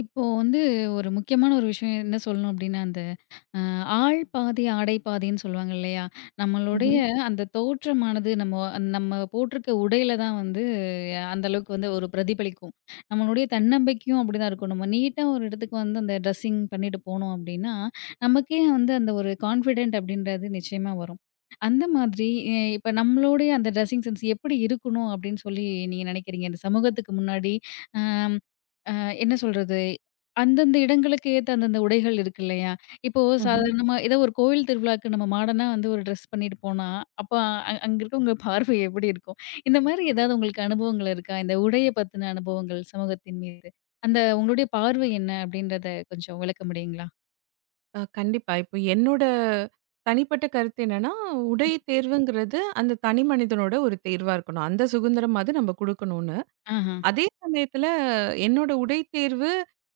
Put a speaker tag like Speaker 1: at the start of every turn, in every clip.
Speaker 1: இப்போ வந்து ஒரு முக்கியமான ஒரு விஷயம் என்ன சொல்லணும் அப்படின்னா, அந்த அ ஆள் பாதி, ஆடை பாதின்னு சொல்லுவாங்க இல்லையா? நம்மளுடைய
Speaker 2: ம்ஹ்ம்.
Speaker 1: அந்த தோற்றமானது நம்ம நம்ம போட்டிருக்க உடையில தான் வந்து அந்த அளவுக்கு வந்து ஒரு பிரதிபலிக்கும். நம்மளுடைய தன்னம்பிக்கையும் அப்படிதான் இருக்கும். நம்ம நீட்டா ஒரு இடத்துக்கு வந்து அந்த ட்ரெஸ்ஸிங் பண்ணிட்டு போனோம் அப்படின்னா, நமக்கே வந்து அந்த ஒரு கான்ஃபிடென்ட் அப்படின்றது நிச்சயமா வரும். அந்த மாதிரி இப்ப நம்மளுடைய அந்த ட்ரெஸ்ஸிங் சென்ஸ் எப்படி இருக்கணும் அப்படின்னு சொல்லி நீங்க நினைக்கிறீங்க? இந்த சமூகத்துக்கு முன்னாடி அம் அ என்ன சொல்றது? அந்தந்த இடங்களுக்கு ஏத்த அந்தந்த உடைகள் இருக்கு இல்லையா? இப்போ
Speaker 2: ம்ஹ்ம்.
Speaker 1: சாதாரணமா ஏதோ ஒரு கோவில் திருவிழாக்கு நம்ம மாடர்னா வந்து ஒரு ட்ரெஸ் பண்ணிட்டு போனா, அப்ப அங்க இருக்கவங்க பார்வை எப்படி இருக்கும்? இந்த மாதிரி ஏதாவது உங்களுக்கு அனுபவங்கள் இருக்கா? இந்த உடைய பத்தின அனுபவங்கள் சமூகத்தின் மீது. அந்த உங்களுடைய பார்வை என்ன அப்படின்றத கொஞ்சம் விளக்க முடியுங்களா?
Speaker 2: கண்டிப்பா. இப்போ என்னோட தனிப்பட்ட கருத்து என்னன்னா, உடை தேர்வுங்கிறது அந்த தனி மனிதனோட ஒரு தேர்வா இருக்கணும். அந்த சுதந்திரம் அது நம்ம குடுக்கணும்னு.
Speaker 1: ஆஹா,
Speaker 2: அதே சமயத்துல என்னோட உடை தேர்வு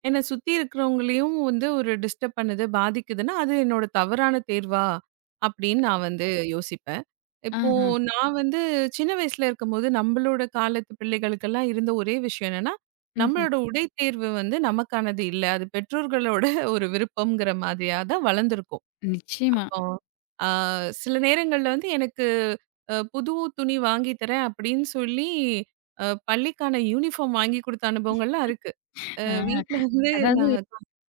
Speaker 2: என்ன சுத்தி இருக்கிறவங்களையும் வந்து ஒரு டிஸ்டர்ப் பண்ணுது, பாதிக்குதுன்னா, அது என்னோட தவறான தேர்வா அப்படின்னு நான் வந்து யோசிப்பேன். இப்போ
Speaker 1: ஆஹா.
Speaker 2: நான் வந்து சின்ன வயசுல இருக்கும்போது, நம்பளோட காலத்து பிள்ளைகளுக்கெல்லாம் இருந்த ஒரே விஷயம் என்னன்னா,
Speaker 1: ம்ஹ்ம்.
Speaker 2: நம்மளோட உடை தேர்வு வந்து நமக்கானது இல்ல. அது பெற்றோர்களோட ஒரு விருப்பம்ங்கிற மாதிரியா தான் வளர்ந்துருக்கும்.
Speaker 1: நிச்சயமா.
Speaker 2: அப்போ அ சில நேரங்கள்ல வந்து எனக்கு புது துணி வாங்கி தரேன் அப்படின்னு சொல்லி, அ பள்ளிக்கான யூனிஃபார்ம் வாங்கி குடுத்த அனுபவங்கள்லாம் இருக்கு.
Speaker 1: அ
Speaker 2: வீட்ல வந்து
Speaker 1: அதாவது
Speaker 2: நான்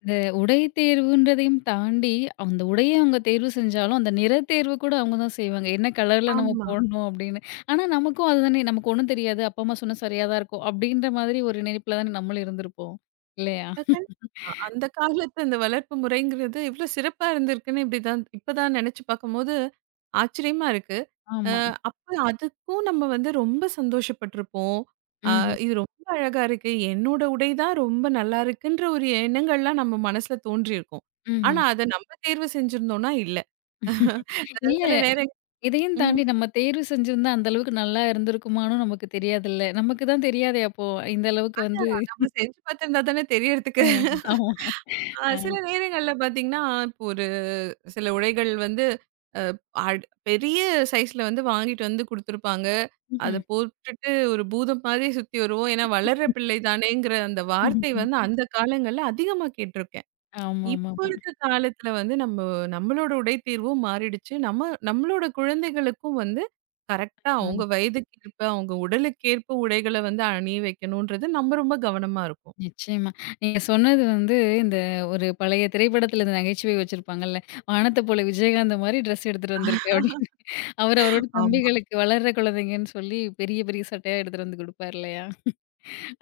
Speaker 1: இந்த உடை தேர்வுன்றதையும் தாண்டி, அந்த உடைய அவங்க தேர்வு செஞ்சாலும், அந்த நிற தேர்வு கூட அவங்க தான் செய்வாங்க. என்ன கலர்ல நம்ம
Speaker 2: ஆமா.
Speaker 1: போடணும் அப்படின்னு. ஆனா, நமக்கும் அதுதானே நமக்கு ஒண்ணும் தெரியாது. அப்பா, அம்மா சொன்னா சரியா தான் இருக்கும். அப்படின்ற மாதிரி ஒரு நினைப்புல தானே நம்மளும் இருந்திருப்போம். இல்லையா?
Speaker 2: கண்டிப்பா. அந்த காலத்து அந்த வளர்ப்பு முறைங்கிறது எவ்ளோ சிறப்பா இருந்திருக்குன்னு இப்படிதான் இப்பதான் நெனச்சு பார்க்கும்போது ஆச்சரியமா இருக்கு. அ
Speaker 1: ஆமா.
Speaker 2: அப்ப அதுக்கும் நம்ம வந்து ரொம்ப சந்தோஷப்பட்டுருப்போம். அ
Speaker 1: ம்ஹ்ம்.
Speaker 2: இது ரொம்ப அழகா இருக்கு. என்னோட உடை தான் ரொம்ப நல்லா இருக்குன்ற ஒரு எண்ணங்கள்லாம் நம்ம மனசுல தோன்றியிருக்கும். ஆனா
Speaker 1: ம்ஹ்ம்.
Speaker 2: அத நம்ம தேர்வு செஞ்சிருந்தோம்னா இல்ல. அ
Speaker 1: இல்ல.
Speaker 2: சில நேரங்
Speaker 1: இதையும்
Speaker 2: ம்.
Speaker 1: தாண்டி நம்ம தேர்வு செஞ்சிருந்தா அந்த அளவுக்கு நல்லா இருந்திருக்குமான்னும் நமக்கு தெரியாதுல்ல. நமக்கு தான் தெரியாதே அப்போ. இந்த அளவுக்கு வந்து
Speaker 2: அதான் நம்ம செஞ்சு பார்த்திருந்தா தானே
Speaker 1: அ
Speaker 2: தெரியறதுக்கு.
Speaker 1: ஆமா. அ
Speaker 2: சில நேரங்கள்ல பார்த்தீங்கன்னா, இப்போ ஒரு சில உடைகள் வந்து பெரிய சைஸ்ல வந்து வாங்கிட்டு வந்து குடுத்துருப்பாங்க. அத
Speaker 1: ம்ஹ்ம்.
Speaker 2: போட்டுட்டு ஒரு பூதம் மாரி சுத்தி வருவோம். ஏன்னா, வளர்ற பிள்ளை தானேங்கிற அந்த வார்த்தை வந்து அந்த காலங்கள்ல அதிகமா கேட்டுருக்கேன். இப்போ
Speaker 1: ஆமாமாமா.
Speaker 2: இருக்க காலத்துல வந்து நம்மளோட உடை தேர்வும் மாறிடுச்சு. நம்மளோட குழந்தைகளுக்கும் வந்து கரெக்ட்டா
Speaker 1: ஆ.
Speaker 2: அவங்க வயதுக்கேற்ப, அவங்க உடலுக்கேற்ப உடைகள வந்து அணிய வைக்கணுன்றது நம்ம ரொம்ப கவனமா இருக்கோம்.
Speaker 1: நிச்சயமா. நீங்க சொன்னது வந்து இந்த ஒரு பழைய திரைப்படத்துல இந்த நகைச்சுவை வச்சிருப்பாங்கல்ல. "வானத்த போல விஜயகாந்த மாரி ட்ரெஸ் எடுத்துட்டு வந்திருக்க" அப்படின்னு. அவரு அவரோட
Speaker 2: ஆமா,
Speaker 1: தம்பிகளுக்கு வளர்ற குழந்தைங்கன்னு சொல்லி பெரிய பெரிய சட்டையா எடுத்துட்டு வந்து குடுப்பார் இல்லையா?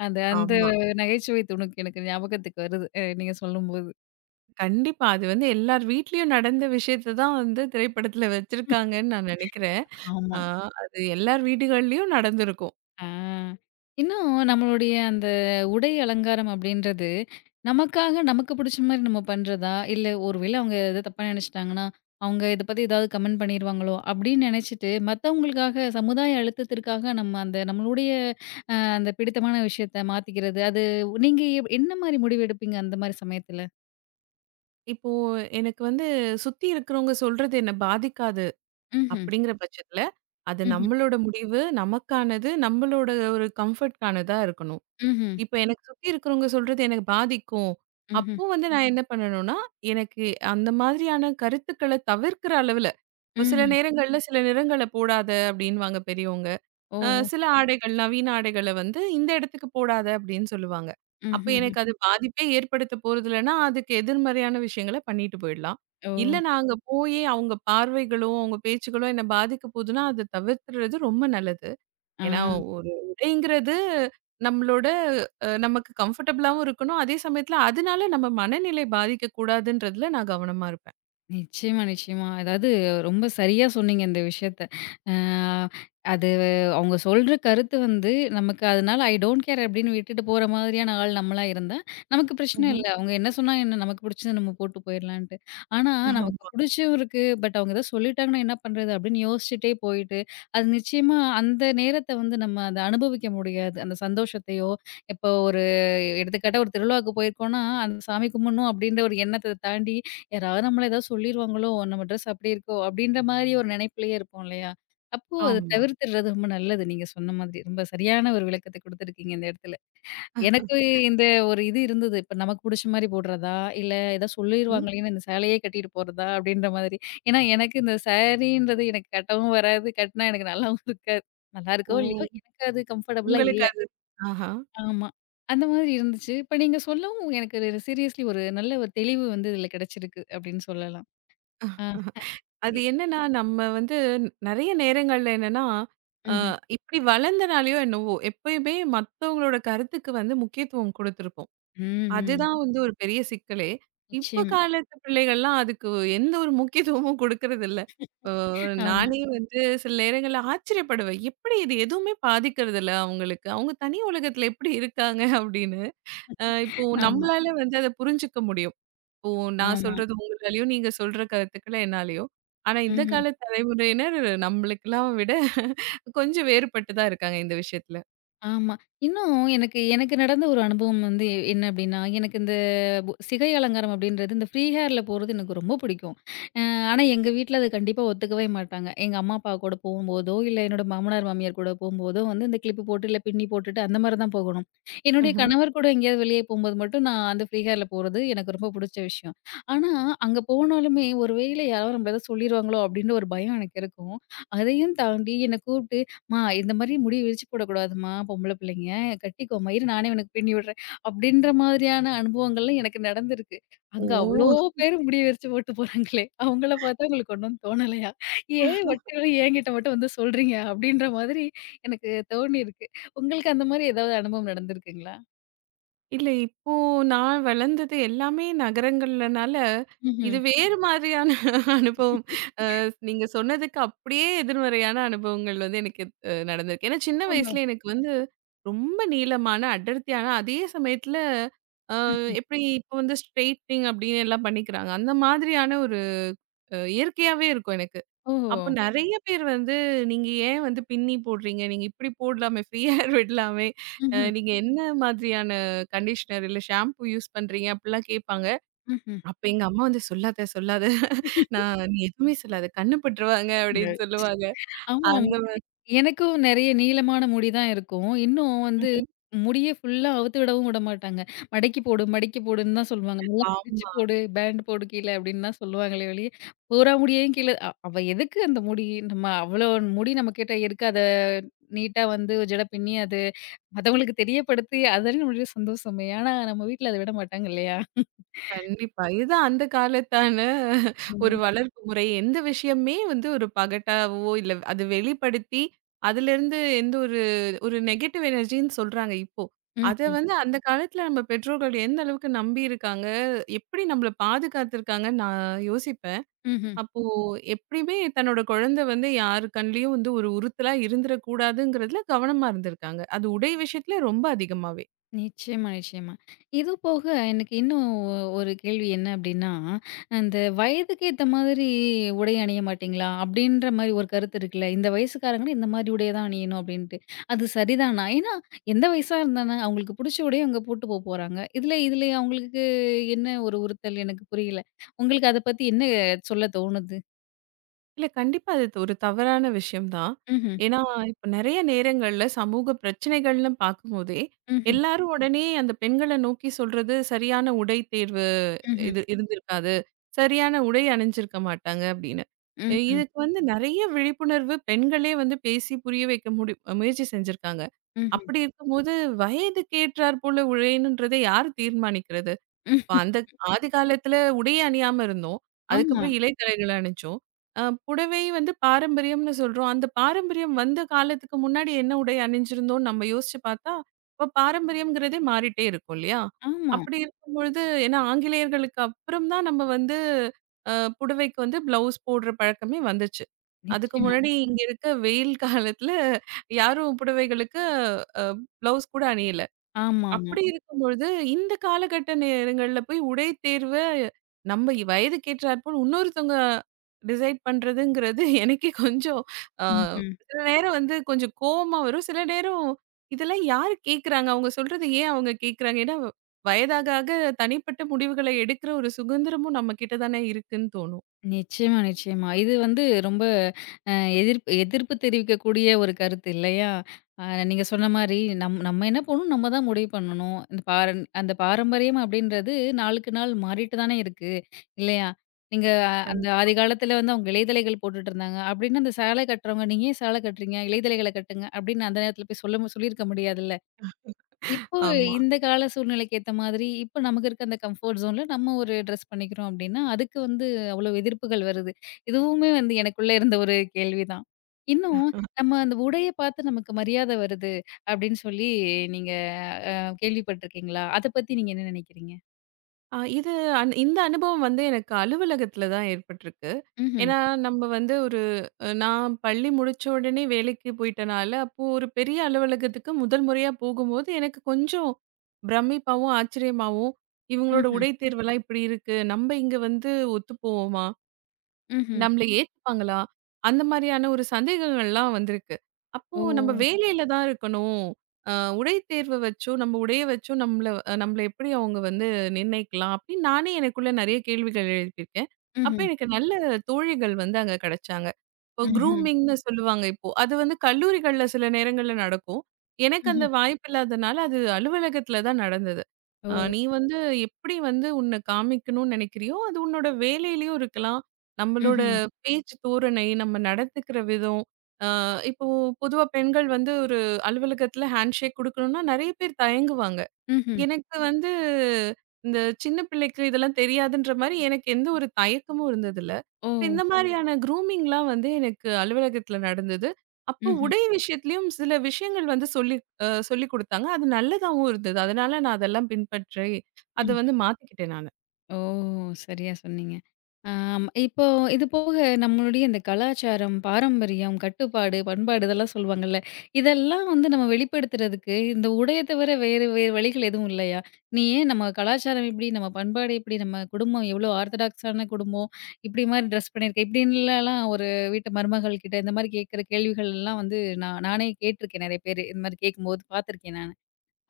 Speaker 1: அந்த அந்த
Speaker 2: ஆமா.
Speaker 1: நகைச்சுவை துணுக்கு எனக்கு ஞாபகத்துக்கு வருது. நீங்க சொல்லும்போது.
Speaker 2: கண்டிப்பா. அது வந்து எல்லார் வீட்லயும் நடந்த விஷயத்த தான் வந்து திரைப்படத்துல வச்சிருக்காங்கன்னு நான் நெனைக்கிறேன்.
Speaker 1: ஆமா.
Speaker 2: ஆ அது எல்லார் வீடுகள்லயும் நடந்திருக்கும்.
Speaker 1: ஆ. இன்னும் நம்மளுடைய அந்த உடை அலங்காரம் அப்படின்றது, நமக்காக நமக்கு புடிச்ச மாரி நம்ம பண்றதா? இல்ல ஒரு வேள அவங்க எதா தப்பா நெனச்சுட்டாங்கன்னா, அவங்க இத பத்தி ஏதாவது கமெண்ட் பண்ணிருவாங்களோ அப்படின்னு நெனச்சுட்டு, மத்தவங்களுக்காக சமுதாய அழுத்தத்திற்காக நம்ம அந்த நம்மளுடைய அந்த பிடித்தமான விஷயத்த மாத்திக்கிறது. அது நீங்க என்ன மாரி முடிவு எடுப்பீங்க அந்த மாரி சமயத்துல?
Speaker 2: இப்போ எனக்கு வந்து சுத்தி இருக்கிறவங்க சொல்றது என்ன பாதிக்காது
Speaker 1: ம்ஹ்ம்.
Speaker 2: அப்படிங்கிற பட்சத்துல, அது
Speaker 1: ம்ஹ்ம்.
Speaker 2: நம்மளோட முடிவு, நமக்கானது, நம்மளோட ஒரு கம்ஃபர்ட்கானதா இருக்கணும்.
Speaker 1: ம்ஹ்ம்.
Speaker 2: இப்ப எனக்கு சுத்தி இருக்கிறவங்க சொல்றது எனக்கு பாதிக்கும்.
Speaker 1: ம்ஹ்ம்.
Speaker 2: அப்போ வந்து நான் என்ன பண்ணணும்னா, எனக்கு அந்த மாதிரியான கருத்துக்கள தவிர்க்கிற அளவுல, இப்போ சில
Speaker 1: ம்ஹ்ம்.
Speaker 2: நேரங்கள்ல சில நிறங்கள போடாத அப்படின்னுவாங்க பெரியவங்க.
Speaker 1: ஓஹோ!
Speaker 2: சில ஆடைகள், நவீன ஆடைகள வந்து இந்த இடத்துக்கு போடாத அப்டின்னு சொல்லுவாங்க. அப்ப
Speaker 1: ம்ஹ்ஹ்ம்.
Speaker 2: எனக்கு அது பாதிப்பே ஏற்படுத்த போறதில்லன்னா, அதுக்கு எதிர்மறையான விஷயங்கள பண்ணிட்டு போயிடலாம்.
Speaker 1: ஓ!
Speaker 2: இல்ல நான் அங்க போயே அவங்க பார்வைகளோ, அவங்க பேச்சுகளோ என்ன பாதிக்க போதுன்னா, அத தவிர்த்துறது ரொம்ப நல்லது.
Speaker 1: ஆ.
Speaker 2: ஏன்னா ஒரு உடைங்கிறது நம்மளோட நமக்கு கம்ஃபர்டபுளாவும் இருக்கணும். அதே சமயத்துல அதனால நம்ம மனநிலை பாதிக்கக் கூடாதுன்றதுல நான் கவனமா இருப்பேன்.
Speaker 1: நிச்சயமா, நிச்சயமா. அதாவது ரொம்ப சரியா சொன்னீங்க இந்த விஷயத்த. அ அது அவங்க சொல்ற கருத்து வந்து நமக்கு அதனால ஐ டோன்ட் கேர் அப்படின்னு விட்டுட்டு போற மாதிரியான ஆள் நம்மளா இருந்தா, நமக்கு பிரச்சனை
Speaker 2: ம்ஹ்ம்.
Speaker 1: இல்ல. அவங்க என்ன சொன்னா என்ன நமக்கு பிடிச்சத நம்ம போட்டு போயிரலான்ட்டு. ஆனா நமக்கு
Speaker 2: ஆமா.
Speaker 1: பிடிச்சும் இருக்கு. பட் அவங்க ஏதோ சொல்லிட்டாங்கன்னா என்ன பண்றது அப்படின்னு யோசிச்சுட்டே போயிட்டு, அது நிச்சயமா அந்த நேரத்த வந்து நம்ம அத அனுபவிக்க முடியாது. அந்த சந்தோஷத்தையோ, இப்போ ஒரு எடுத்துக்காட்டா ஒரு திருவிழாவுக்கு போயிருக்கோம்னா, அந்த சாமி கும்பிடணும் அப்படின்ற ஒரு எண்ணத்த தாண்டி யாராவது நம்மள ஏதாவது சொல்லிருவாங்களோ! நம்ம ட்ரெஸ் அப்படி இருக்கோ! அப்படின்ற மாரி ஒரு நினைப்பிலேயே இருப்போம் இல்லையா? அப்போ அத
Speaker 2: ஆமா.
Speaker 1: தவிர்த்துடுறது ரொம்ப நல்லது. நீங்க சொன்ன மாதிரி. ரொம்ப சரியான ஒரு விளக்கத்த குடுத்துருக்கீங்க இந்த இடத்துல. எனக்கு இந்த ஒரு இது இருந்தது. இப்ப நமக்கு புடிச்ச மாரி போடுறதா? இல்ல ஏதோ
Speaker 2: ம்.
Speaker 1: சொல்லிருவாங்களேன்னு இந்த சேலையே கட்டிட்டு போறதா? அப்படின்ற மாதிரி. ஏன்னா எனக்கு இந்த சாரீன்றது எனக்கு கட்டவும் வராது. கட்னா எனக்கு நல்லாவும் இருக்காது. நல்லா
Speaker 2: ஓ!
Speaker 1: இருக்கோ இல்லையோ! எனக்கு அது கம்ஃபர்டபுளா
Speaker 2: உங்களுக்கு
Speaker 1: இல்ல.
Speaker 2: அது ஆஹா.
Speaker 1: ஆமா. அந்த மாதிரி இருந்துச்சு. இப்ப நீங்க சொல்லவும் எனக்கு சீரியஸ்லி ஒரு நல்ல ஒரு தெளிவு வந்து இதில கிடைச்சிருக்கு அப்படின்னு சொல்லலாம்.
Speaker 2: அது
Speaker 1: இ
Speaker 2: என்னன்னா, நம்ம வந்து நெறைய நேரங்கள்ல என்னன்னா, அ
Speaker 1: ம்ஹ்ம்.
Speaker 2: இப்டி வளர்ந்தனாலயோ என்னவோ, எப்பயுமே மத்தவங்களோட கருத்துக்கு வந்து முக்கியத்துவம் குடுத்துருப்போம்.
Speaker 1: ம், ம்.
Speaker 2: அதுதான் வந்து ஒரு பெரிய சிக்கலே. இப்ப
Speaker 1: நிச்சயமா.
Speaker 2: காலத்து பிள்ளைகள்லாம் அதுக்கு எந்த ஒரு முக்கியத்துவமும் குடுக்கறதில்ல. அ
Speaker 1: ஆமா,
Speaker 2: நானே வந்து சில நேரங்கள்ல ஆச்சரியப்படுவேன். எப்படி இது எதுவுமே பாதிக்கிறதில்ல அவங்களுக்கு. அவங்க தனி உலகத்துல எப்படி இருக்காங்க அப்படின்னு. இப்போ
Speaker 1: ஆமா,
Speaker 2: நம்மளால வந்து அத புரிஞ்சுக்க முடியும். ஓ! நான்
Speaker 1: ஆமா.
Speaker 2: சொல்றது உங்களாலயும், நீங்க சொல்ற கருத்துக்கள் என்னாலயோ! ஆனா இந்த
Speaker 1: ம்ஹ்ம்.
Speaker 2: கால தலைமுறையினர் நம்மளுக்கெல்லாம் விட கொஞ்சம் வேறுபட்டு தான் இருக்காங்க இந்த விஷயத்துல.
Speaker 1: ஆமா. இன்னும் எனக்கு எனக்கு நடந்த ஒரு அனுபவம் வந்து என்ன அப்டின்னா, எனக்கு இந்த சிகை அலங்காரம் அப்டின்றது இந்த ஃப்ரீ ஹேர்ல போறது எனக்கு ரொம்ப பிடிக்கும். அ ஆனா எங்க வீட்ல அது கண்டிப்பா ஒத்துக்கவே மாட்டாங்க. எங்க அம்மா, அப்பா கூட போகும்போதோ, இல்ல என்னோட மாமனார், மாமியார் கூட போம்போதோ வந்து இந்த கிளிப்பு போட்டு, இல்ல பின்னி போட்டுட்டு அந்த மாரி தான் போகணும். என்னுடைய
Speaker 2: ம்ஹ்ம்.
Speaker 1: கணவர் கூட எங்கேயாவது வெளியே போம்போது மட்டும் நான் அந்த ஃப்ரீ ஹேர்ல போறது எனக்கு ரொம்ப புடிச்ச விஷயம். ஆனா அங்க போனாலுமே, ஒரு வேளை யாரோ நம்மள ஏதோ சொல்லிருவாங்களோ அப்டின்ற ஒரு பயம் எனக்கு இருக்கும். அதையும் தாண்டி என்ன கூப்ட்டு மா இந்த மாதிரி முடி விரிச்சு போடக்கூடாதும்மா பொம்பள பிள்ளைங்க. கட்டிக்கோம்மா, இரு நானே உனக்கு பின்னி விடுறேன். அப்படின்ற மாதிரியான அனுபவங்கள்லாம் எனக்கு நடந்திருக்கு. அங்க அவ்ளோ
Speaker 2: ஓ!
Speaker 1: பேரு முடிய விரிச்சு போட்டு போறாங்களே! அவங்கள பார்த்தா உங்களுக்கு ஒண்ணும் தோணலையா? ஏன் வட்டவெளி என்கிட்ட மட்டும் வந்து சொல்றீங்க? அப்படின்ற மாதிரி எனக்கு தோணியிருக்கு. உங்களுக்கு அந்த மாதிரி ஏதாவது அனுபவம் நடந்திருக்குங்களா?
Speaker 2: இல்ல இப்போ நான் வளர்ந்தது எல்லாமே நகரங்கள்லனால,
Speaker 1: ம்ஹ்ம்.
Speaker 2: இது வேறு மாதிரியான அனுபவம். அ நீங்க சொன்னதுக்கு அப்படியே எதிர்மறையான அனுபவங்கள் வந்து எனக்கு நடந்திருக்கு. ஏன்னா சின்ன
Speaker 1: ஆமா.
Speaker 2: வயசுல எனக்கு வந்து ரொம்ப நீளமான, அடர்த்தியான அதே சமயத்துல அ
Speaker 1: ம்.
Speaker 2: எப்படி இப்போ வந்து ஸ்ட்ரெய்ட்னிங் அப்படின்னு எல்லாம் பண்ணிக்கிறாங்க. அந்த மாதிரியான ஒரு இயற்கையாவே இருக்கும் எனக்கு.
Speaker 1: ஓ!
Speaker 2: அப்ப நெறைய பேர் வந்து, "நீங்க ஏன் வந்து பின்னி போடுறீங்க? நீங்க இப்படி போடலாமே! Free hair விடலாமே!
Speaker 1: ம்ஹ்ம்.
Speaker 2: நீங்க என்ன மாதிரியான கண்டிஷனர் இல்ல ஷாம்பு யூஸ் பண்றீங்க?" அப்படிலாம் கேட்பாங்க.
Speaker 1: ம்ஹ்ம்.
Speaker 2: அப்ப எங்க அம்மா வந்து, "சொல்லாத, சொல்லாத. நான் நீ எதுவுமே சொல்லாத. கண்ணு பட்டுருவாங்க." அப்படின்னு
Speaker 1: ம்.
Speaker 2: சொல்லுவாங்க.
Speaker 1: ஆமா.
Speaker 2: அந்த மாதிரி
Speaker 1: எனக்கும் நெறைய நீளமான முடி தான் இருக்கும். இன்னும் வந்து
Speaker 2: ம்ஹ்ம்.
Speaker 1: முடிய ஃபுல்லா அவுத்து விடவும் விடமாட்டாங்க. மடக்கி போடு, மடக்கி போடுன்னு தான் சொல்லுவாங்க. நல்லா மடிச்சு
Speaker 2: ஆமா.
Speaker 1: போடு, பேண்ட் போடு கீழ அப்படின்னு தான் சொல்லுவாங்களே ஒழிய, பூரா முடியையும் கீழ அவ எதுக்கு அந்த முடி? நம்ம அவ்வளோ முடி நம்மகிட்ட இருக்கு. அத நீட்டா வந்து ஒரு ஜட பின்னி அது மத்தவங்களுக்கு தெரியப்படுத்தி அதுதானே நம்மளுடைய சந்தோஷமே! ஆனா நம்ம வீட்ல அத விட மாட்டாங்க இல்லையா?
Speaker 2: கண்டிப்பா. இதுதான் அந்த காலத்தான ஒரு
Speaker 1: ம்.
Speaker 2: வளர்ப்பு முறை. எந்த விஷயமே வந்து ஒரு பகட்டாவோ, இல்ல அது வெளிப்படுத்தி, அதிலிருந்து எந்த ஒரு ஒரு நெகட்டிவ் எனர்ஜின்னு சொல்றாங்க இப்போ. அத
Speaker 1: ம்ஹ்ம்.
Speaker 2: வந்து அந்த காலத்துல நம்ம பெற்றோர்கள் எந்த அளவுக்கு நம்பியிருக்காங்க, எப்படி நம்மள பாதுகாத்துருக்காங்கன்னு நான் யோசிப்பேன்.
Speaker 1: ம்ஹ்ம்.
Speaker 2: அப்போ எப்படியுமே தன்னோட குழந்தை வந்து யார் கண்லயும் வந்து ஒரு உறுத்தலா இருந்துறக்கூடாதுங்கிறதுல கவனமா இருந்திருக்காங்க. அது உடை விஷயத்துல ரொம்ப அதிகமாவே.
Speaker 1: நிச்சயமா, நிச்சயமா. இது போக எனக்கு இன்னும் ஒரு கேள்வி என்ன அப்டின்னா, அந்த வயதுக்கு ஏத்த மாதிரி உடை அணிய மாட்டீங்களா? அப்டின்ற மாரி ஒரு கருத்து இருக்குல்ல. இந்த வயசுக்காரங்கன்னா இந்த மாரி உடைய தான் அணியணும் அப்டின்ட்டு. அது சரிதானா? ஏன்னா எந்த வயசா இருந்தானா அவங்களுக்கு புடிச்ச உடைய அவங்க போட்டு போறாங்க. இதுல இதுல அவங்களுக்கு என்ன ஒரு உறுத்தல் எனக்கு புரியல. உங்களுக்கு அத பத்தி என்ன சொல்ல தோணுது?
Speaker 2: இல்ல கண்டிப்பா அது ஒரு தவறான விஷயம் தான்.
Speaker 1: ம்ஹ்ம்.
Speaker 2: ஏன்னா, இப்ப நெறைய நேரங்கள்ல சமூக பிரச்சனைகள்னு பார்க்கும்போதே,
Speaker 1: ம்ஹ்ம்.
Speaker 2: எல்லாரும் உடனே அந்த பெண்கள நோக்கி சொல்றது சரியான உடை தேர்வு
Speaker 1: ம்ஹ்ம்.
Speaker 2: இது இருந்திருக்காது. சரியான உடை அணிஞ்சிருக்க மாட்டாங்க அப்படின்னு.
Speaker 1: ம்ஹ்ம்.
Speaker 2: இதுக்கு வந்து நெறைய விழிப்புணர்வு பெண்களே வந்து பேசி புரிய வைக்க முயற்சி செஞ்சிருக்காங்க. அப்படி இருக்கும்போது வயதுக்கு ஏற்றார் போல உடையணுன்றத யார் தீர்மானிக்கிறது? இப்ப
Speaker 1: ம்ஹ்ம்.
Speaker 2: அந்த ஆதி காலத்துல உடையே அணியாம இருந்தோம்.
Speaker 1: ஆமா,
Speaker 2: அதுக்கப்புறம் இலை தலைகள் அணிச்சோம். அ புடவை வந்து பாரம்பரியம்னு சொல்றோம். அந்த பாரம்பரியம் வந்த காலத்துக்கு முன்னாடி என்ன உடை அணிஞ்சிருந்தோம்னு நம்ம யோசிச்சு பார்த்தா, இப்ப பாரம்பரியம்ங்கிறதே மாறிட்டே இருக்கும் இல்லையா?
Speaker 1: ஆமா.
Speaker 2: அப்படி இருக்கும்பொழுது ஏன்னா ஆங்கிலேயர்களுக்கு அப்புறம் தான் நம்ம வந்து அ புடவைக்கு வந்து பிளவுஸ் போடுற பழக்கமே வந்துச்சு. அதுக்கு
Speaker 1: நிச்சயமா.
Speaker 2: முன்னாடி இங்க இருக்க வெயில் காலத்துல யாரும் புடவைகளுக்கு அ பிளவுஸ் கூட அணியல.
Speaker 1: ஆமாமா.
Speaker 2: அப்படி இருக்கும்பொழுது, இந்த காலகட்ட நேரங்கள்ல போய் உடை தேர்வ நம்ம வயதுக்கேற்றாற்போல் இன்னொருத்தவங்க டிசைட் பண்றதுங்கிறது எனக்கே கொஞ்சம் அ
Speaker 1: ம்ஹ்ம்.
Speaker 2: சில நேரம் வந்து கொஞ்சம் கோவமா வரும். சில நேரம் இதெல்லாம் யாரு கேட்குறாங்க? அவங்க சொல்றது ஏன் அவங்க கேட்குறாங்க? ஏன்னா வயதாக ஆக தனிப்பட்ட முடிவுகளை எடுக்கிற ஒரு சுதந்திரமும் நம்ம கிட்ட தானே இருக்குன்னு தோணும்.
Speaker 1: நிச்சயமா, நிச்சயமா. இது வந்து ரொம்ப அ எதிர்ப்பு தெரிவிக்கக்கூடிய ஒரு கருத்து இல்லையா? அ நீங்க சொன்ன மாரி நம்ம என்ன பண்ணணும், நம்ம தான் முடிவு பண்ணணும். இந்த அந்த பாரம்பரியம் அப்படின்றது நாளுக்கு நாள் மாறிட்டு தானே இருக்கு, இல்லையா? நீங்க அந்த
Speaker 2: கண்டிப்பா.
Speaker 1: ஆதி காலத்துல வந்து அவங்க இலைதழைகள் போட்டுட்டுருந்தாங்க அப்படின்னு அந்த சேலை கட்டுறவங்க, "நீங்க ஏன் சேலை கட்டுறீங்க? இலைதழைகள கட்டுங்க" அப்படின்னு அந்த நேரத்துல போய் சொல்லியிருக்க முடியாதுல்ல. இப்போ
Speaker 2: ஆமா.
Speaker 1: இந்த கால சூழ்நிலைக்கு ஏத்த மாதிரி, இப்போ நமக்கு இருக்க அந்த கம்ஃபோர்ட் ஜோன்ல நம்ம ஒரு ட்ரெஸ் பண்ணிக்கிறோம் அப்டின்னா, அதுக்கு வந்து அவ்ளோ எதிர்ப்புகள் வருது. இதுவுமே வந்து எனக்குள்ள இருந்த ஒரு கேள்விதான். இன்னும் நம்ம அந்த உடைய பார்த்து நமக்கு மரியாதை வருது அப்டின்னு சொல்லி நீங்க அ கேள்விப்பட்டுருக்கீங்களா? அத பத்தி நீங்க என்ன நெனைக்கிறீங்க?
Speaker 2: அ இது அன் இந்த அனுபவம் வந்து எனக்கு அலுவலகத்தில தான் ஏற்பட்டிருக்கு.
Speaker 1: ம்ஹ்ம்.
Speaker 2: ஏன்னா, நம்ம வந்து ஒரு அ நான் பள்ளி முடிச்ச உடனே வேலைக்கு போயிட்டனால, அப்போ ஒரு பெரிய அலுவலகத்துக்கு முதல் முறையா போகும்போது, எனக்கு கொஞ்சம் பிரமிப்பாவும், ஆச்சரியமாவும், இவங்களோட
Speaker 1: ம்ஹ்ம்.
Speaker 2: உடை தேர்வெல்லாம் இப்படி இருக்கு. நம்ம இங்க வந்து ஒத்து போவோமா?
Speaker 1: ம்ஹ்ம்.
Speaker 2: நம்மள ஏத்துப்பாங்களா? அந்த மாரியான ஒரு சந்தேகங்கள்லாம் வந்திருக்கு. அப்போ
Speaker 1: ஓ!
Speaker 2: நம்ம வேலையில தான் இருக்கணும். அ உடை தேர்வு வச்சும், நம்ம உடைய வச்சும் நம்மள நம்மள எப்படி அவங்க வந்து நிர்ணயிக்கலாம்? அப்படின்னு நானே எனக்குள்ள நெறைய கேள்விகள் எழுப்பியிருக்கேன். அப்ப
Speaker 1: ம்ஹ்ம்.
Speaker 2: எனக்கு நல்ல தோழிகள் வந்து அங்க கிடைச்சாங்க. இப்போ
Speaker 1: ம்ஹ்ம்.
Speaker 2: குரூமிங்ன்னு சொல்லுவாங்க இப்போ. அது வந்து கல்லூரிகள்ல சில நேரங்கள்ல நடக்கும். எனக்கு
Speaker 1: ம்ஹ்ம்.
Speaker 2: அந்த வாய்ப்பு இல்லாதனால அது அலுவலகத்தில தான் நடந்தது.
Speaker 1: ஓ!
Speaker 2: நீ வந்து எப்படி வந்து உன்ன காமிக்கணும்னு நினைக்கிறியோ, அது உன்னோட வேலையிலயும் இருக்கலாம். நம்மளோட
Speaker 1: ம்ஹ்ம்.
Speaker 2: பேச்சு தோரணை, நம்ம நடந்துக்கிற விதம். அ இப்போ பொதுவா பெண்கள் வந்து ஒரு அலுவலகத்தில ஹேண்ட்ஷேக் குடுக்கணும்னா, நெறைய பேர் தயங்குவாங்க.
Speaker 1: ம்ஹ்ம்.
Speaker 2: எனக்கு வந்து இந்த சின்ன பிள்ளைக்கு இதெல்லாம் தெரியாதுன்ற மாரி எனக்கு எந்த ஒரு தயக்கமும் இருந்ததில்ல.
Speaker 1: ஓ!
Speaker 2: இந்த மாரியான க்ரூமிங்லாம் வந்து எனக்கு அலுவலகத்தில நடந்தது. அப்போ
Speaker 1: ம்ஹ்ம்.
Speaker 2: உடை சரி. விஷயத்திலயும் சில விஷயங்கள் வந்து சொல்லி சொல்லிக் குடுத்தாங்க. அது நல்லதாவும் இருந்தது. அதனால நான் அதெல்லாம் பின்பற்றி, அத
Speaker 1: ம்.
Speaker 2: வந்து மாத்திக்கிட்டேன் நானு.
Speaker 1: ஓ! சரியா சொன்னீங்க. ஆம் இப்போ இது போக நம்மளுடைய இந்த கலாச்சாரம், பாரம்பரியம், கட்டுப்பாடு, பண்பாடு இதெல்லாம் சொல்லுவாங்கல்ல. இதெல்லாம் வந்து நம்ம வெளிப்படுத்துறதுக்கு இந்த உடைய தவிர வேறு வேறு வழிகள் எதுவும் இல்லையா? நீ ஏன் நம்ம கலாச்சாரம் இப்டி, நம்ம பண்பாடு இப்டி, நம்ம குடும்பம் எவ்ளோ ஆர்த்தடாக்ஸான குடும்பம், இப்டி மாரி ட்ரெஸ் பண்ணியிருக்க, இப்டின்னுலாம் ஒரு வீட்டு மருமகள் கிட்ட இந்த மாரி கேட்கிற கேள்விகள் எல்லாம் வந்து நானே கேட்டுருக்கேன் நெறைய பேரு. இந்த மாரி கேட்கும்போது பார்த்துருக்கேன் நான்.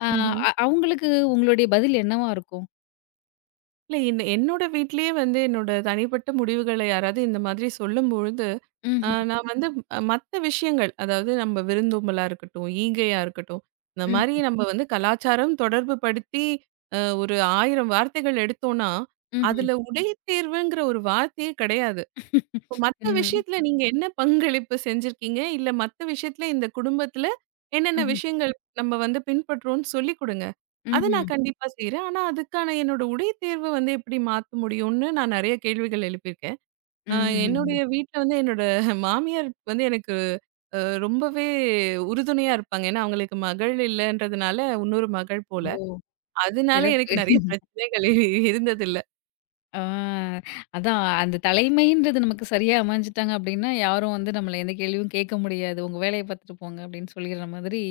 Speaker 1: ஆ
Speaker 2: ம்ஹ்ம்.
Speaker 1: அவங்களுக்கு உங்களுடைய பதில் என்னவா இருக்கும்?
Speaker 2: இல்ல என்ன என்னோட வீட்லயே வந்து என்னோட தனிப்பட்ட முடிவுகள யாராவது இந்த மாதிரி சொல்லும்பொழுது,
Speaker 1: ம்ஹ்ம்.
Speaker 2: நான் வந்து மத்த விஷயங்கள், அதாவது நம்ம விருந்தோம்பலா இருக்கட்டும், ஈகையா இருக்கட்டும், இந்த
Speaker 1: ம்.
Speaker 2: மாரி நம்ம வந்து கலாச்சாரம் தொடர்பு படுத்தி ஒரு 1000 வார்த்தைகள் எடுத்தோம்னா,
Speaker 1: ம்ஹ்ம்.
Speaker 2: அதுல உடைத்தேர்வுங்கிற ஒரு வார்த்தையே கிடையாது. இப்ப மத்த
Speaker 1: ம்.
Speaker 2: விஷயத்துல நீங்க என்ன பங்களிப்பு செஞ்சிருக்கீங்க? இல்ல மத்த விஷயத்துல இந்த குடும்பத்துல என்னென்ன
Speaker 1: ம்ஹ்ம்.
Speaker 2: விஷயங்கள் நம்ம வந்து பின்பற்றுறோம்னு சொல்லிக் குடுங்க. அத
Speaker 1: ம்ஹ்ம்.
Speaker 2: நான் கண்டிப்பா செய்றேன். ஆனா, அதுக்கான என்னோட உடை தேர்வ வந்து எப்படி மாத்த முடியும்னு நான் நெறைய கேள்விகள் எழுப்பியிருக்கேன். அ
Speaker 1: ம்ஹ்ஹ்ம்.
Speaker 2: என்னுடைய வீட்ல வந்து என்னோட மாமியார் வந்து எனக்கு அ ரொம்பவே உறுதுணையா இருப்பாங்க. ஏன்னா, அவங்களுக்கு மகள் இல்லன்றதுனால, இன்னொரு மகள் போல.
Speaker 1: ஓ!
Speaker 2: அதனால எனக்கு
Speaker 1: சிறப்பு.
Speaker 2: நெறைய பிரச்சனைகள் இருந்ததில்ல.
Speaker 1: ஆ அதான் அந்த தலைமைன்றது நமக்கு சரியா அமைஞ்சுட்டாங்க அப்டின்னா, யாரும் வந்து நம்மள எந்த கேள்வியும் கேட்க முடியாது. உங்க வேலைய பார்த்துட்டு போங்க அப்டின்னு சொல்லிற மாதிரி,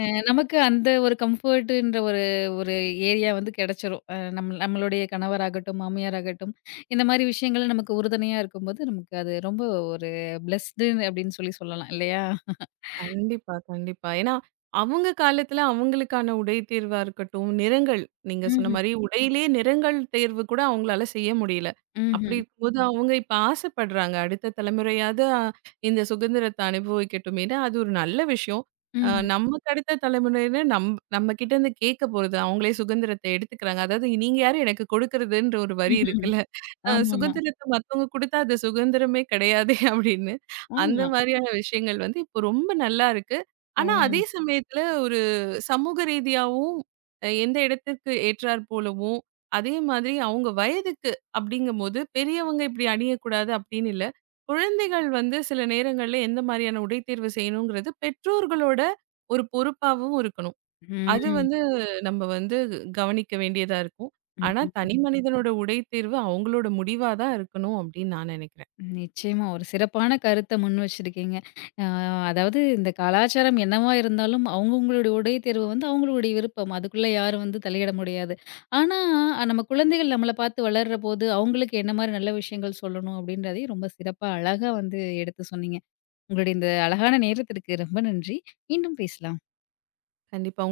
Speaker 1: நமக்கு அந்த ஒரு கம்ஃபர்ட்டுன்ற ஒரு ஒரு ஏரியா வந்து கெடைச்சிரும். நம்மளுடைய கணவராகட்டும், மாமியாராகட்டும் இந்த மாரி விஷயங்கள் நமக்கு உறுதுணையா இருக்கும்போது, நமக்கு அது ரொம்ப ஒரு பிளெஸ்டு அப்டின்னு சொல்லி சொல்லலாம் இல்லையா?
Speaker 2: கண்டிப்பா, கண்டிப்பா. ஏன்னா, அவங்க காலத்துல அவங்களுக்கான உடை தேர்வா இருக்கட்டும், நிறங்கள் நீங்க சொன்ன
Speaker 1: ம்ஹ்ம்.
Speaker 2: மாரி உடையிலேயே நிறங்கள் தேர்வு கூட அவங்களால செய்ய முடியல. அப்படி
Speaker 1: ம்ஹ்ம்.
Speaker 2: இருக்கும்போது அவங்க இப்ப ஆசைப்படுறாங்க. அடுத்த தலைமுறையாவது இந்த சுதந்திரத்த அனுபவிக்கட்டுமேன்னு, அது ஒரு நல்ல விஷயம்.
Speaker 1: ம்ஹ்ம்.
Speaker 2: நமக்கு அடுத்த தலைமுறையில நம்ம கிட்ட இருந்து கேட்க போறது. அவங்களே சுதந்திரத்த எடுத்துக்கிறாங்க. அதாவது "நீங்க யாரு எனக்கு கொடுக்கறதுன்ற" ஒரு வரி
Speaker 1: ம்ஹ்ஹ்ம்.
Speaker 2: இருக்குல்ல.
Speaker 1: ஆமாமா.
Speaker 2: சுதந்திரத்த மத்தவங்க குடுத்தா அது சுதந்திரமே கிடையாதே அப்படின்னு. அந்த
Speaker 1: ஆமா.
Speaker 2: மாதிரியான விஷயங்கள் வந்து இப்போ ரொம்ப நல்லா இருக்கு.
Speaker 1: ஆ.
Speaker 2: ஆனா, அதே சமயத்துல ஒரு சமூக ரீதியாவும் எந்த இடத்திற்கு ஏற்றார் போலவும், அதே மாதிரி அவங்க வயதுக்கு அப்படிங்கும்போது, பெரியவங்க இப்படி அணியக்கூடாது அப்படின்னு இல்ல. குழந்தைகள் வந்து சில நேரங்கள்ல எந்த மாதிரியான உடை தேர்வு செய்யணுங்கிறது பெற்றோர்களோட ஒரு பொறுப்பாவும் இருக்கணும். அது
Speaker 1: ம்.
Speaker 2: வந்து நம்ம வந்து கவனிக்க வேண்டியதா இருக்கும். ஆனா,
Speaker 1: ம்.
Speaker 2: தனி மனிதனோட உடை தேர்வு அவங்களோட முடிவா தான் இருக்கணும் அப்படின்னு நான் நினைக்கிறேன்.
Speaker 1: நிச்சயமா. ஒரு சிறப்பான கருத்த முன் வச்சிருக்கீங்க. அ அதாவது இந்த கலாச்சாரம் என்னவா இருந்தாலும் அவங்கவங்களுடைய உடை தேர்வு வந்து அவங்களுடைய விருப்பம். அதுக்குள்ள யாரும் வந்து தலையிட முடியாது. ஆனா, நம்ம குழந்தைகள் நம்மள பார்த்து வளர்றபோது, அவங்களுக்கு என்ன மாரி நல்ல விஷயங்கள் சொல்லணும் அப்படின்றதையும் ரொம்ப சிறப்பா, அழகா வந்து எடுத்து சொன்னீங்க. உங்களுடைய இந்த அழகான நேரத்திற்கு ரொம்ப நன்றி. மீண்டும் பேசலாம்.
Speaker 2: கண்டிப்பா.